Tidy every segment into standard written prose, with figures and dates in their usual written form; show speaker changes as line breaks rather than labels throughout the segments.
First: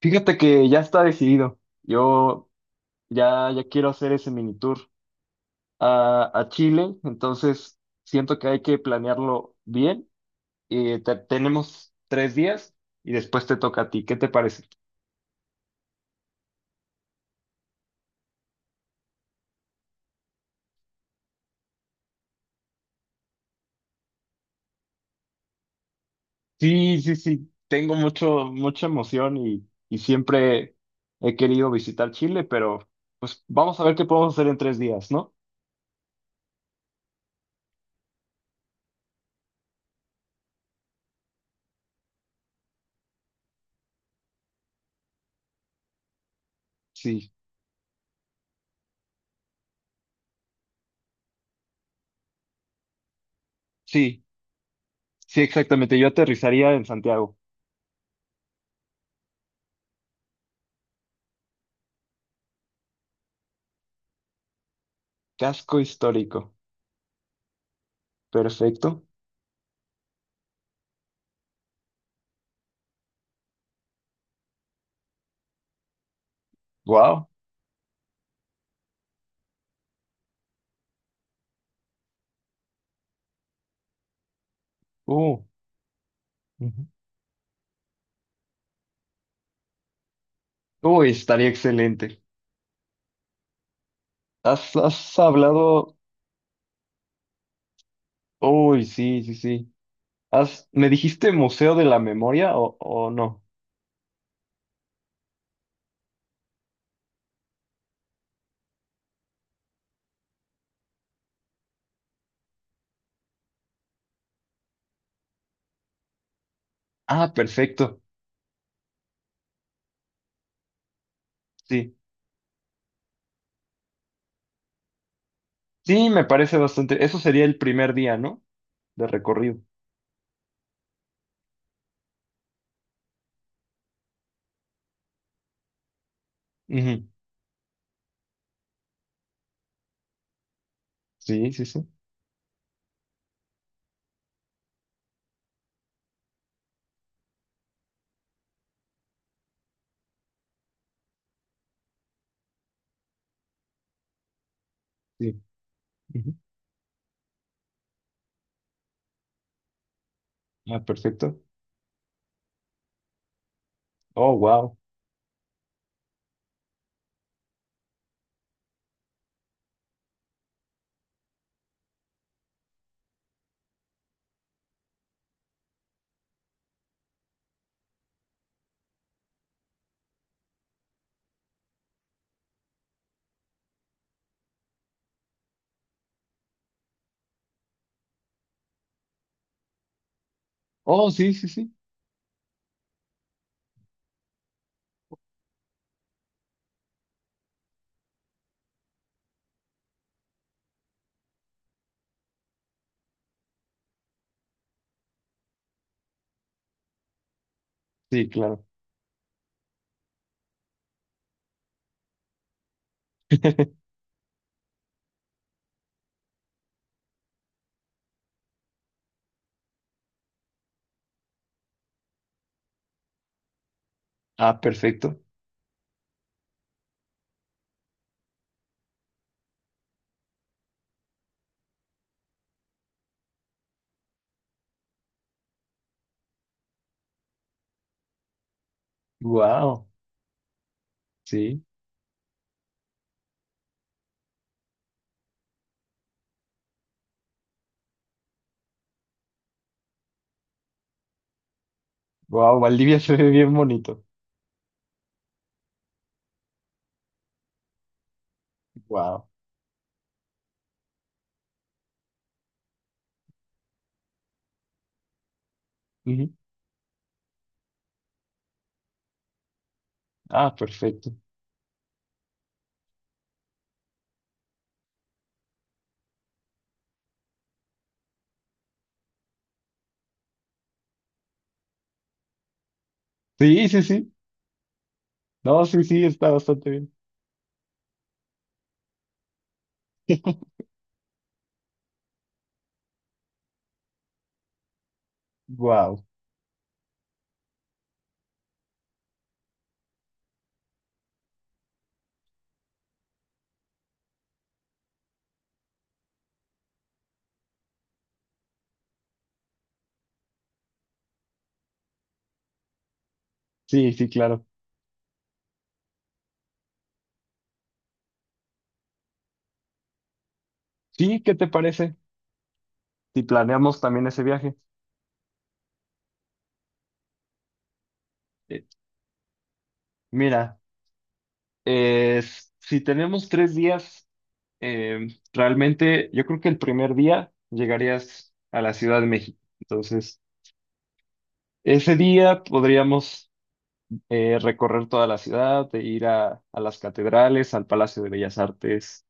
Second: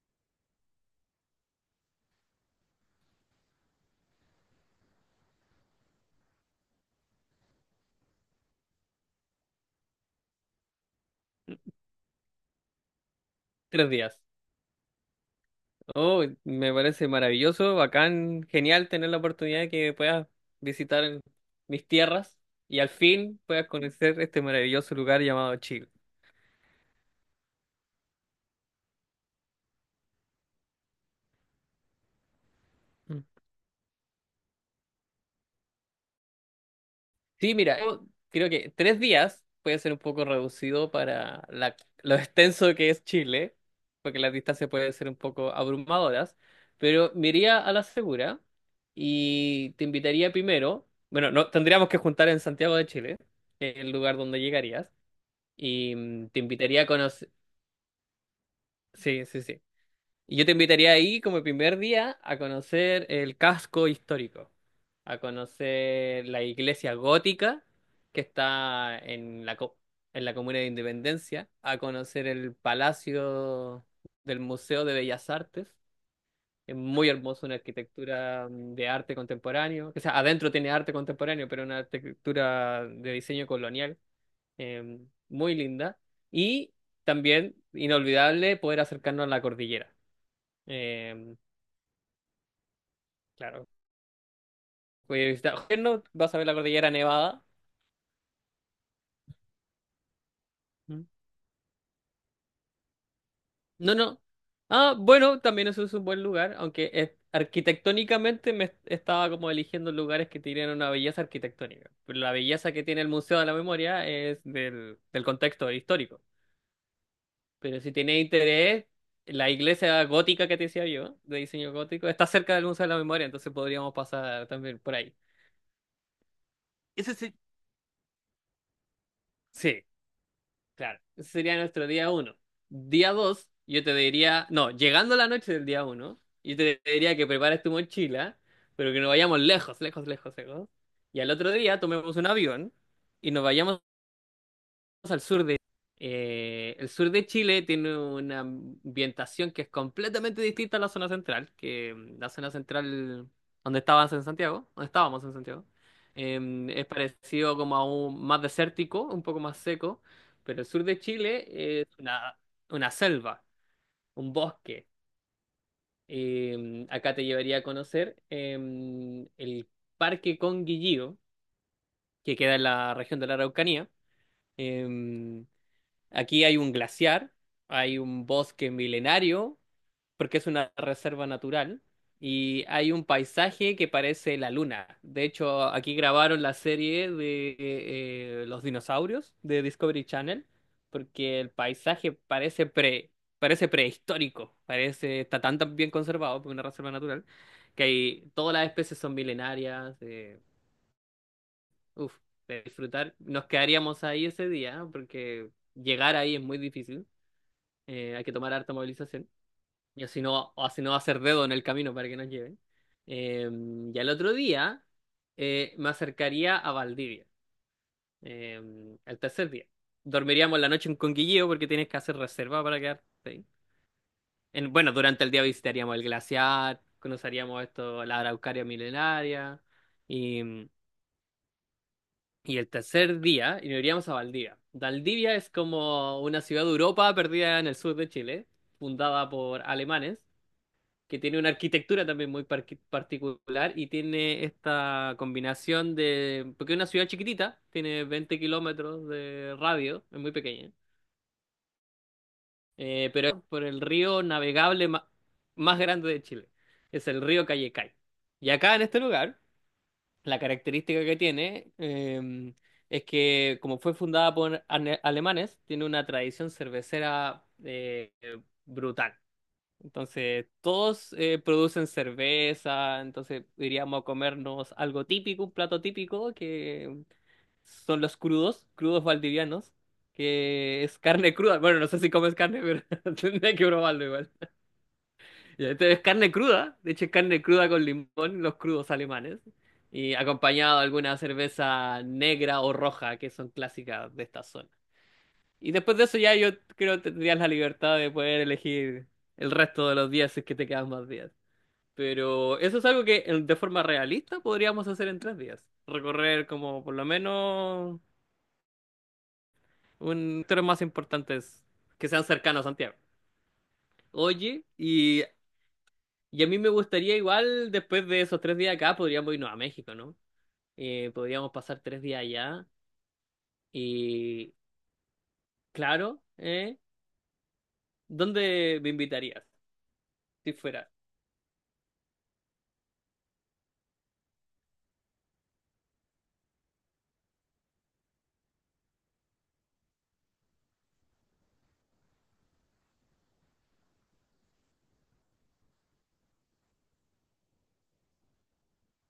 Fíjate que ya está decidido. Yo ya, ya quiero hacer ese mini tour a Chile, entonces siento que hay que planearlo bien. Tenemos 3 días y después te toca a
Tres
ti. ¿Qué
días.
te parece?
Oh, me parece maravilloso, bacán, genial tener la oportunidad de que puedas visitar mis tierras y al fin puedas conocer este maravilloso lugar llamado Chile.
Sí, sí, sí. Tengo mucha emoción y siempre he querido visitar Chile, pero
Mm.
pues vamos a ver qué podemos hacer en 3 días, ¿no?
Sí, mira, yo creo que tres días puede ser un poco reducido para lo extenso que es Chile, porque las distancias pueden ser un poco abrumadoras, pero me
Sí,
iría a la segura y te invitaría primero, bueno, no, tendríamos que juntar en Santiago de Chile, que es el lugar
sí,
donde llegarías.
sí,
Y
exactamente. Yo
te
aterrizaría
invitaría
en
a conocer.
Santiago.
Sí, sí, sí. Y yo te invitaría ahí como primer día a conocer el casco histórico, a
Casco
conocer
histórico.
la iglesia gótica que está
Perfecto.
en en la comuna de Independencia, a conocer el palacio del Museo de Bellas Artes. Es muy
Wow.
hermoso, una arquitectura de arte contemporáneo. O sea, adentro tiene arte contemporáneo, pero una arquitectura de diseño colonial eh, muy linda. Y
Ujú.
también, inolvidable, poder acercarnos a la cordillera.
Uy,
Eh,
estaría excelente.
claro,
Has
voy a visitar
hablado.
Osorno, vas a ver la cordillera nevada.
Uy, sí, sí, sí. ¿Me
¿Mm?
dijiste Museo de la Memoria o no?
No, no. Ah, bueno, también eso es un buen lugar, aunque arquitectónicamente me estaba como eligiendo lugares que tienen una belleza arquitectónica. Pero la belleza que tiene el Museo de la Memoria es del contexto histórico.
Ah,
Pero si
perfecto.
tienes interés, la iglesia gótica que te decía yo, de diseño
Sí.
gótico, está cerca del Museo de la Memoria, entonces podríamos pasar también por ahí.
Sí, me parece bastante.
Ese
Eso
sí.
sería el primer día, ¿no? De recorrido.
Sí, claro. Ese sería nuestro día uno. Día dos, yo te diría, no, llegando la noche del día uno, yo te
Ujú.
diría que prepares tu mochila, pero que nos vayamos lejos, lejos, lejos, lejos. Y al otro
Sí, sí,
día
sí.
tomemos un avión y nos vayamos al sur de... el sur de Chile tiene una ambientación que es completamente distinta a la zona central, que la zona central donde estabas en Santiago, donde estábamos en
Sí.
Santiago,
Ujú.
es parecido como a un más desértico, un poco más seco, pero el
Ah,
sur de
perfecto.
Chile es una selva, un
Oh, wow.
bosque. Acá te llevaría a conocer el Parque Conguillío, que queda en la región de la Araucanía. Em, Aquí hay un glaciar, hay un bosque milenario, porque es una reserva natural, y hay un paisaje que parece la luna. De hecho, aquí grabaron la serie de los dinosaurios de Discovery Channel,
Oh, sí,
porque
sí,
el
sí.
paisaje parece prehistórico, parece, está tan, tan bien conservado, porque es una reserva natural, que hay, todas las especies son milenarias. Uf, de disfrutar, nos quedaríamos ahí ese día, porque llegar ahí es muy difícil. Hay
Sí,
que tomar
claro.
harta movilización. Y así no, o así no va a ser dedo en el camino para que nos lleven. Eh, y al otro día me acercaría a Valdivia. Eh, al tercer día. Dormiríamos la noche en Conguilleo porque tienes que hacer reserva para quedarte ahí.
Ah,
Bueno,
perfecto.
durante el día visitaríamos el glaciar, conoceríamos esto, la Araucaria milenaria. Y, y el tercer día y nos iríamos a Valdivia. Valdivia es como una ciudad de Europa perdida en el sur de Chile, fundada por
Wow.
alemanes que tiene una
Sí.
arquitectura también muy particular y tiene esta combinación de, porque es una ciudad chiquitita, tiene 20 kilómetros de radio, es muy pequeña,
Wow, Valdivia se
pero
ve
es
bien
por el
bonito.
río navegable más grande de Chile, es el río Callecay. Y acá en este
Wow.
lugar, la característica que tiene es que como fue fundada por alemanes, tiene una
Ujú.
tradición cervecera brutal. Entonces,
Ah, perfecto.
todos producen cerveza, entonces iríamos a comernos algo típico, un plato típico, que son los crudos, crudos valdivianos, que es carne cruda. Bueno, no sé si comes carne, pero tendría que
Sí, sí,
probarlo
sí.
igual.
No,
Y
sí,
este es
sí, está
carne
bastante
cruda,
bien.
de hecho es carne cruda con limón, los crudos alemanes, y acompañado de alguna cerveza negra o roja, que son clásicas de esta zona. Y después
Wow.
de eso ya yo creo que tendrías la libertad de poder elegir el resto de los días si es que te quedan más días. Pero eso es algo que de forma realista podríamos hacer en tres días. Recorrer como por lo menos un tres más importantes que sean cercanos a Santiago.
Sí, sí, claro.
Oye, y a mí me gustaría igual después de esos tres días acá podríamos irnos a México, ¿no?
Sí, ¿qué te
Podríamos pasar
parece
tres días allá
si planeamos también ese
y
viaje?
claro, ¿eh?
Eh,
¿Dónde me invitarías si
mira,
fuera?
si tenemos 3 días, eh, realmente yo creo que el primer día llegarías a la Ciudad de México. Entonces, ese día podríamos recorrer toda la ciudad, e ir a las catedrales, al Palacio de Bellas Artes,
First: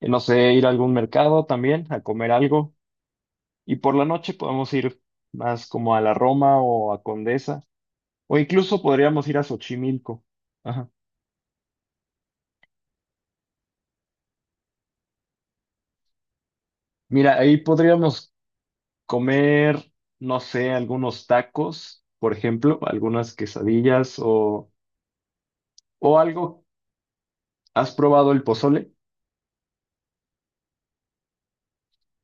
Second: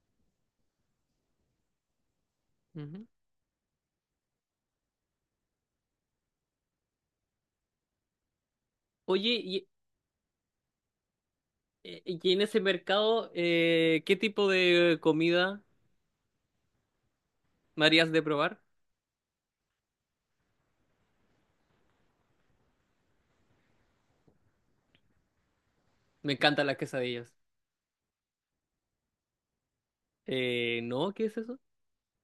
no sé, ir a algún mercado también, a comer algo.
Ujú.
Y por la noche podemos ir más como a la Roma o a Condesa, o incluso podríamos ir
Oye,
a Xochimilco. Ajá.
y en ese mercado, ¿qué tipo de comida
Mira, ahí
me harías de
podríamos
probar?
comer, no sé, algunos tacos, por ejemplo, algunas quesadillas o
Me
algo.
encantan las quesadillas.
¿Has probado el pozole?
No, ¿qué es eso?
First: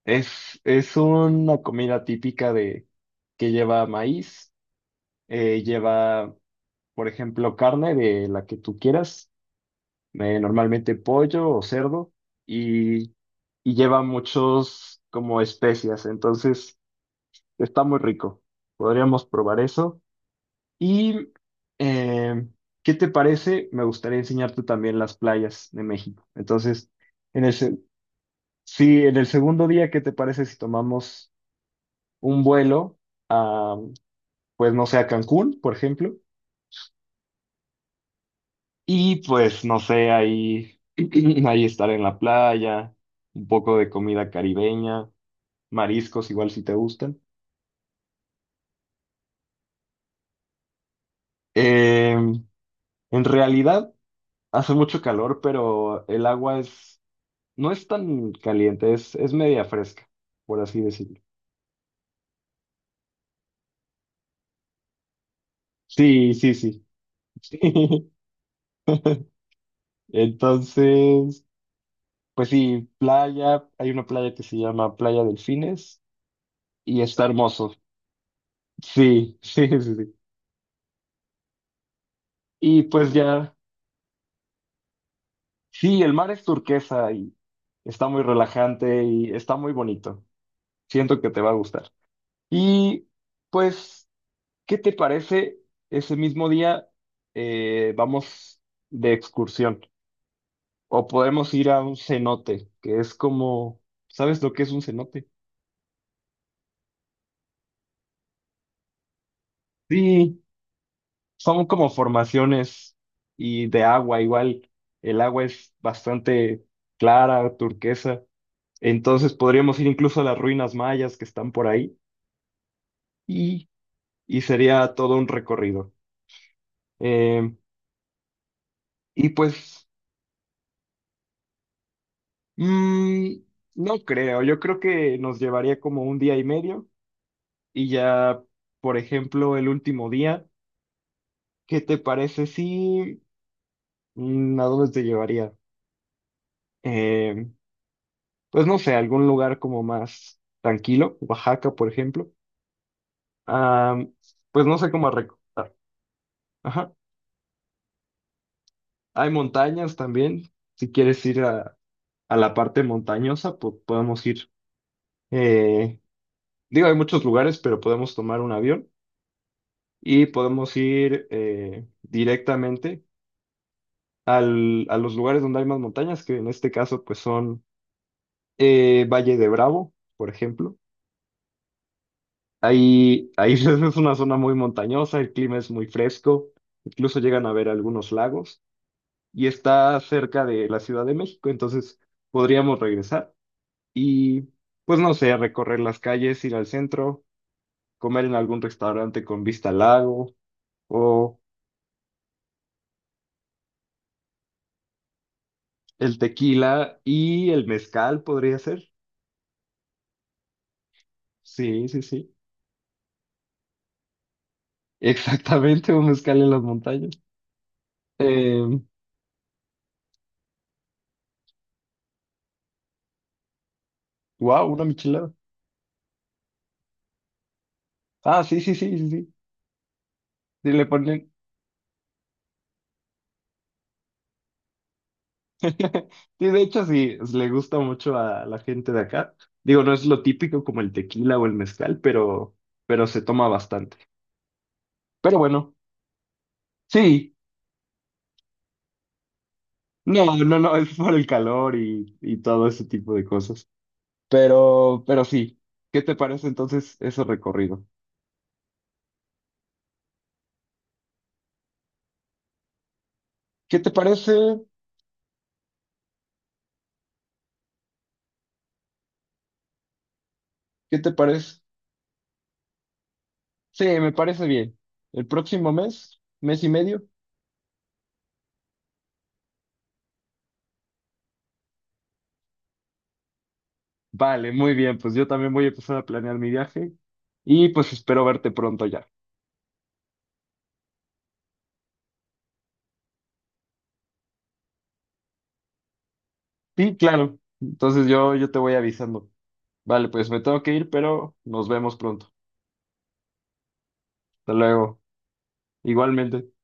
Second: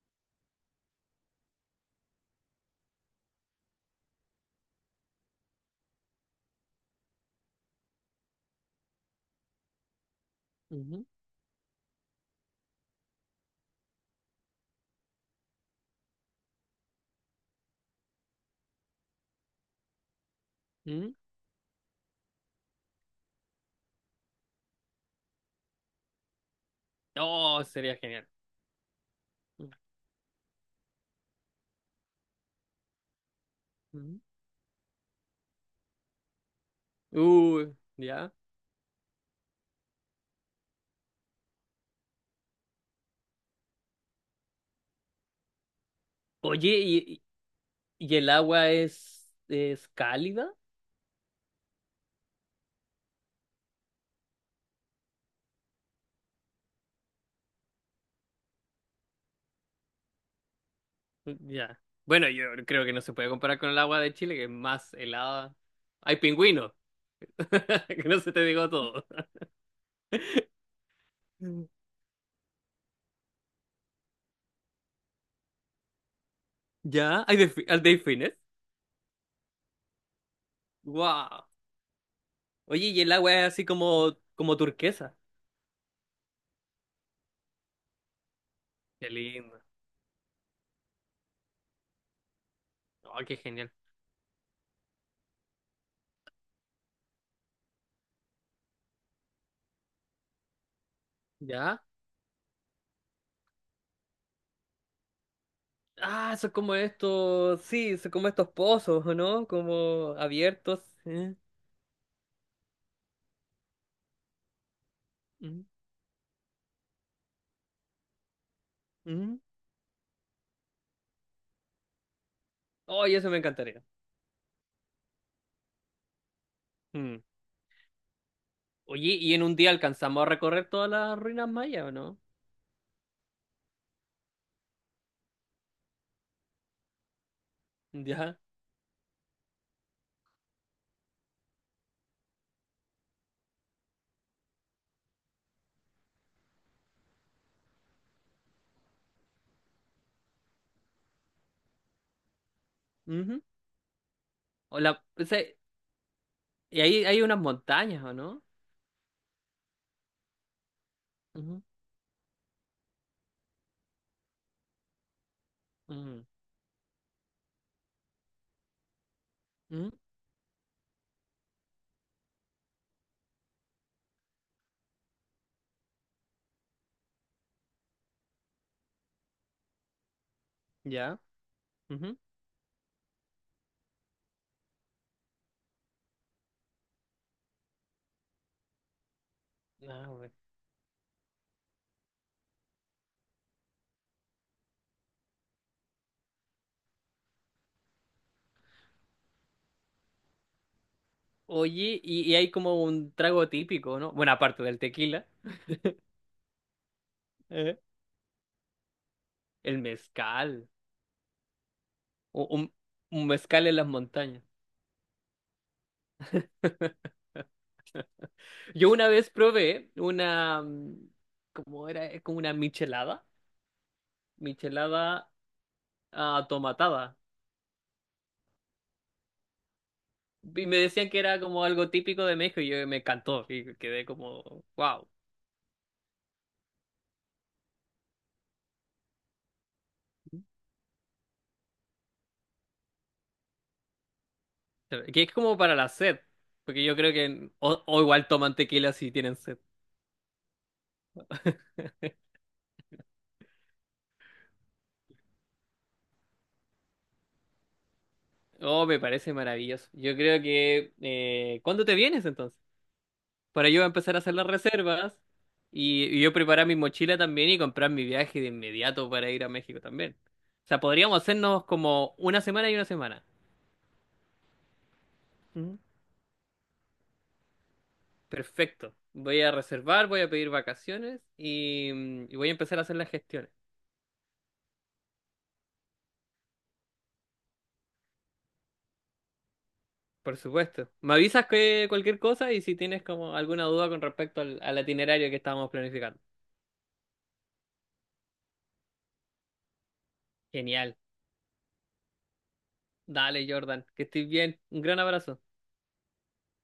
Es una comida típica de que lleva maíz, lleva, por ejemplo, carne de la que tú quieras, normalmente
Ujú,
pollo o cerdo, y, y lleva muchos como especias, entonces está muy rico. Podríamos probar eso.
ujú.
Y, eh, ¿qué te parece? Me gustaría enseñarte también las playas de México. Entonces, en el,
Oh,
se-
sería genial.
sí, en el segundo día, ¿qué te parece si tomamos un vuelo a,
Ujú.
pues no sé, a Cancún, por ejemplo?
Uy, ya.
Y pues no sé, ahí, ahí estar en la playa, un poco de comida caribeña. Mariscos igual si te
Oye,
gustan.
¿y el agua es cálida?
Em, en realidad hace mucho calor, pero el agua es, no es tan caliente, es media fresca, por así decirlo.
Mm, ya. Bueno, yo creo que no se puede comparar con el agua de Chile, que es más helada. Hay
Sí, sí,
pingüinos,
sí.
que no se te digo todo.
Entonces,
Mm.
pues sí, playa, hay una playa que se llama Playa Delfines y
¿Ya?
está hermoso.
¿Hay delfines?
Sí, sí, sí, sí.
¡Wow!
Y
Oye, y
pues
el agua es
ya,
así como, como turquesa.
sí, el mar es turquesa y está muy relajante
Qué
y está
lindo.
muy bonito. Siento que te va a gustar. Y
Oh, qué genial.
pues, ¿qué te parece? Ese mismo día vamos de excursión o podemos ir a
¿Ya?
un cenote, que es como, ¿sabes lo que es un cenote?
Ah, son como estos, sí, son como estos pozos, ¿o ¿no? Como
Sí,
abiertos. eh,
son como formaciones y de agua, igual el agua
mm,
es bastante clara, turquesa, entonces
mm.
podríamos ir incluso a las ruinas mayas que están por ahí,
Oh, y eso me
y,
encantaría.
y sería todo un recorrido.
Mm.
Em,
Oye,
y
¿y en un día
pues
alcanzamos a recorrer todas las ruinas mayas, o no?
Mm, no creo, yo creo que nos llevaría como un día y medio y
Ya.
ya, por ejemplo, el último día, ¿qué te parece si a dónde te llevaría? Eh, pues no sé, algún lugar como más tranquilo, Oaxaca, por ejemplo.
Ujú.
Ah, pues no
O
sé
la,
cómo
o sea,
recordar.
y
Ajá.
ahí hay unas montañas, ¿o no?
Hay montañas también, si quieres ir
Ujú,
a la parte montañosa, pues podemos ir. Eh,
ujú,
digo, hay muchos lugares, pero podemos tomar un avión.
ujú,
Y podemos ir, directamente a los lugares donde hay más montañas, que en este caso pues son, Valle de Bravo, por ejemplo.
ya. Ujú.
Ahí es una zona muy montañosa, el clima es muy fresco, incluso llegan a ver algunos lagos y está
Ah, bueno.
cerca de la Ciudad de México, entonces podríamos regresar y pues no sé, recorrer las calles, ir al centro, comer en algún restaurante con vista al lago o
Oye, y hay como un trago típico, ¿no? Bueno, aparte del tequila,
el tequila y el
eh,
mezcal podría ser.
el mezcal.
Sí, sí, sí.
O, un, un mezcal en las montañas.
Exactamente, un mezcal en las montañas. Eh,
Yo una vez probé una, ¿cómo era? Es como una michelada,
wow, una
michelada
michelada.
ah, tomatada.
Ah, sí, sí, sí, sí, sí.
Y
Sí,
me
le
decían que
ponen.
era como algo típico de México y yo me encantó y quedé como, wow.
Sí, de hecho, sí, le gusta mucho a la gente de acá. Digo, no es lo típico como el tequila o el mezcal, pero se toma bastante.
Que es
Pero
como
bueno,
para la sed, porque yo creo
sí.
que o igual toman tequila si tienen sed.
No, no, no, es por el calor y todo ese tipo de cosas. Pero sí. ¿Qué te parece entonces ese recorrido?
Oh, me parece maravilloso. Yo creo que... ¿cuándo te vienes entonces? Para
¿Qué
yo
te
empezar a hacer
parece?
las reservas y yo preparar mi mochila también y comprar mi viaje de inmediato para ir a México también. O sea,
¿Qué te
podríamos
parece?
hacernos como una semana y una semana.
Sí, me parece bien. El próximo
Ujú.
mes, mes y medio.
Perfecto. Voy a reservar, voy a pedir vacaciones y, y voy a empezar a hacer las gestiones.
Vale, muy bien, pues yo también voy a empezar a planear mi viaje y pues espero verte pronto ya.
Por supuesto. Me avisas que cualquier cosa y si tienes como alguna duda con respecto al, al itinerario que estábamos planificando.
Sí, claro. Entonces yo te voy avisando. Vale, pues me tengo que ir,
Genial.
pero nos vemos pronto.
Dale, Jordan, que estés
Hasta
bien. Un
luego.
gran abrazo.
Igualmente.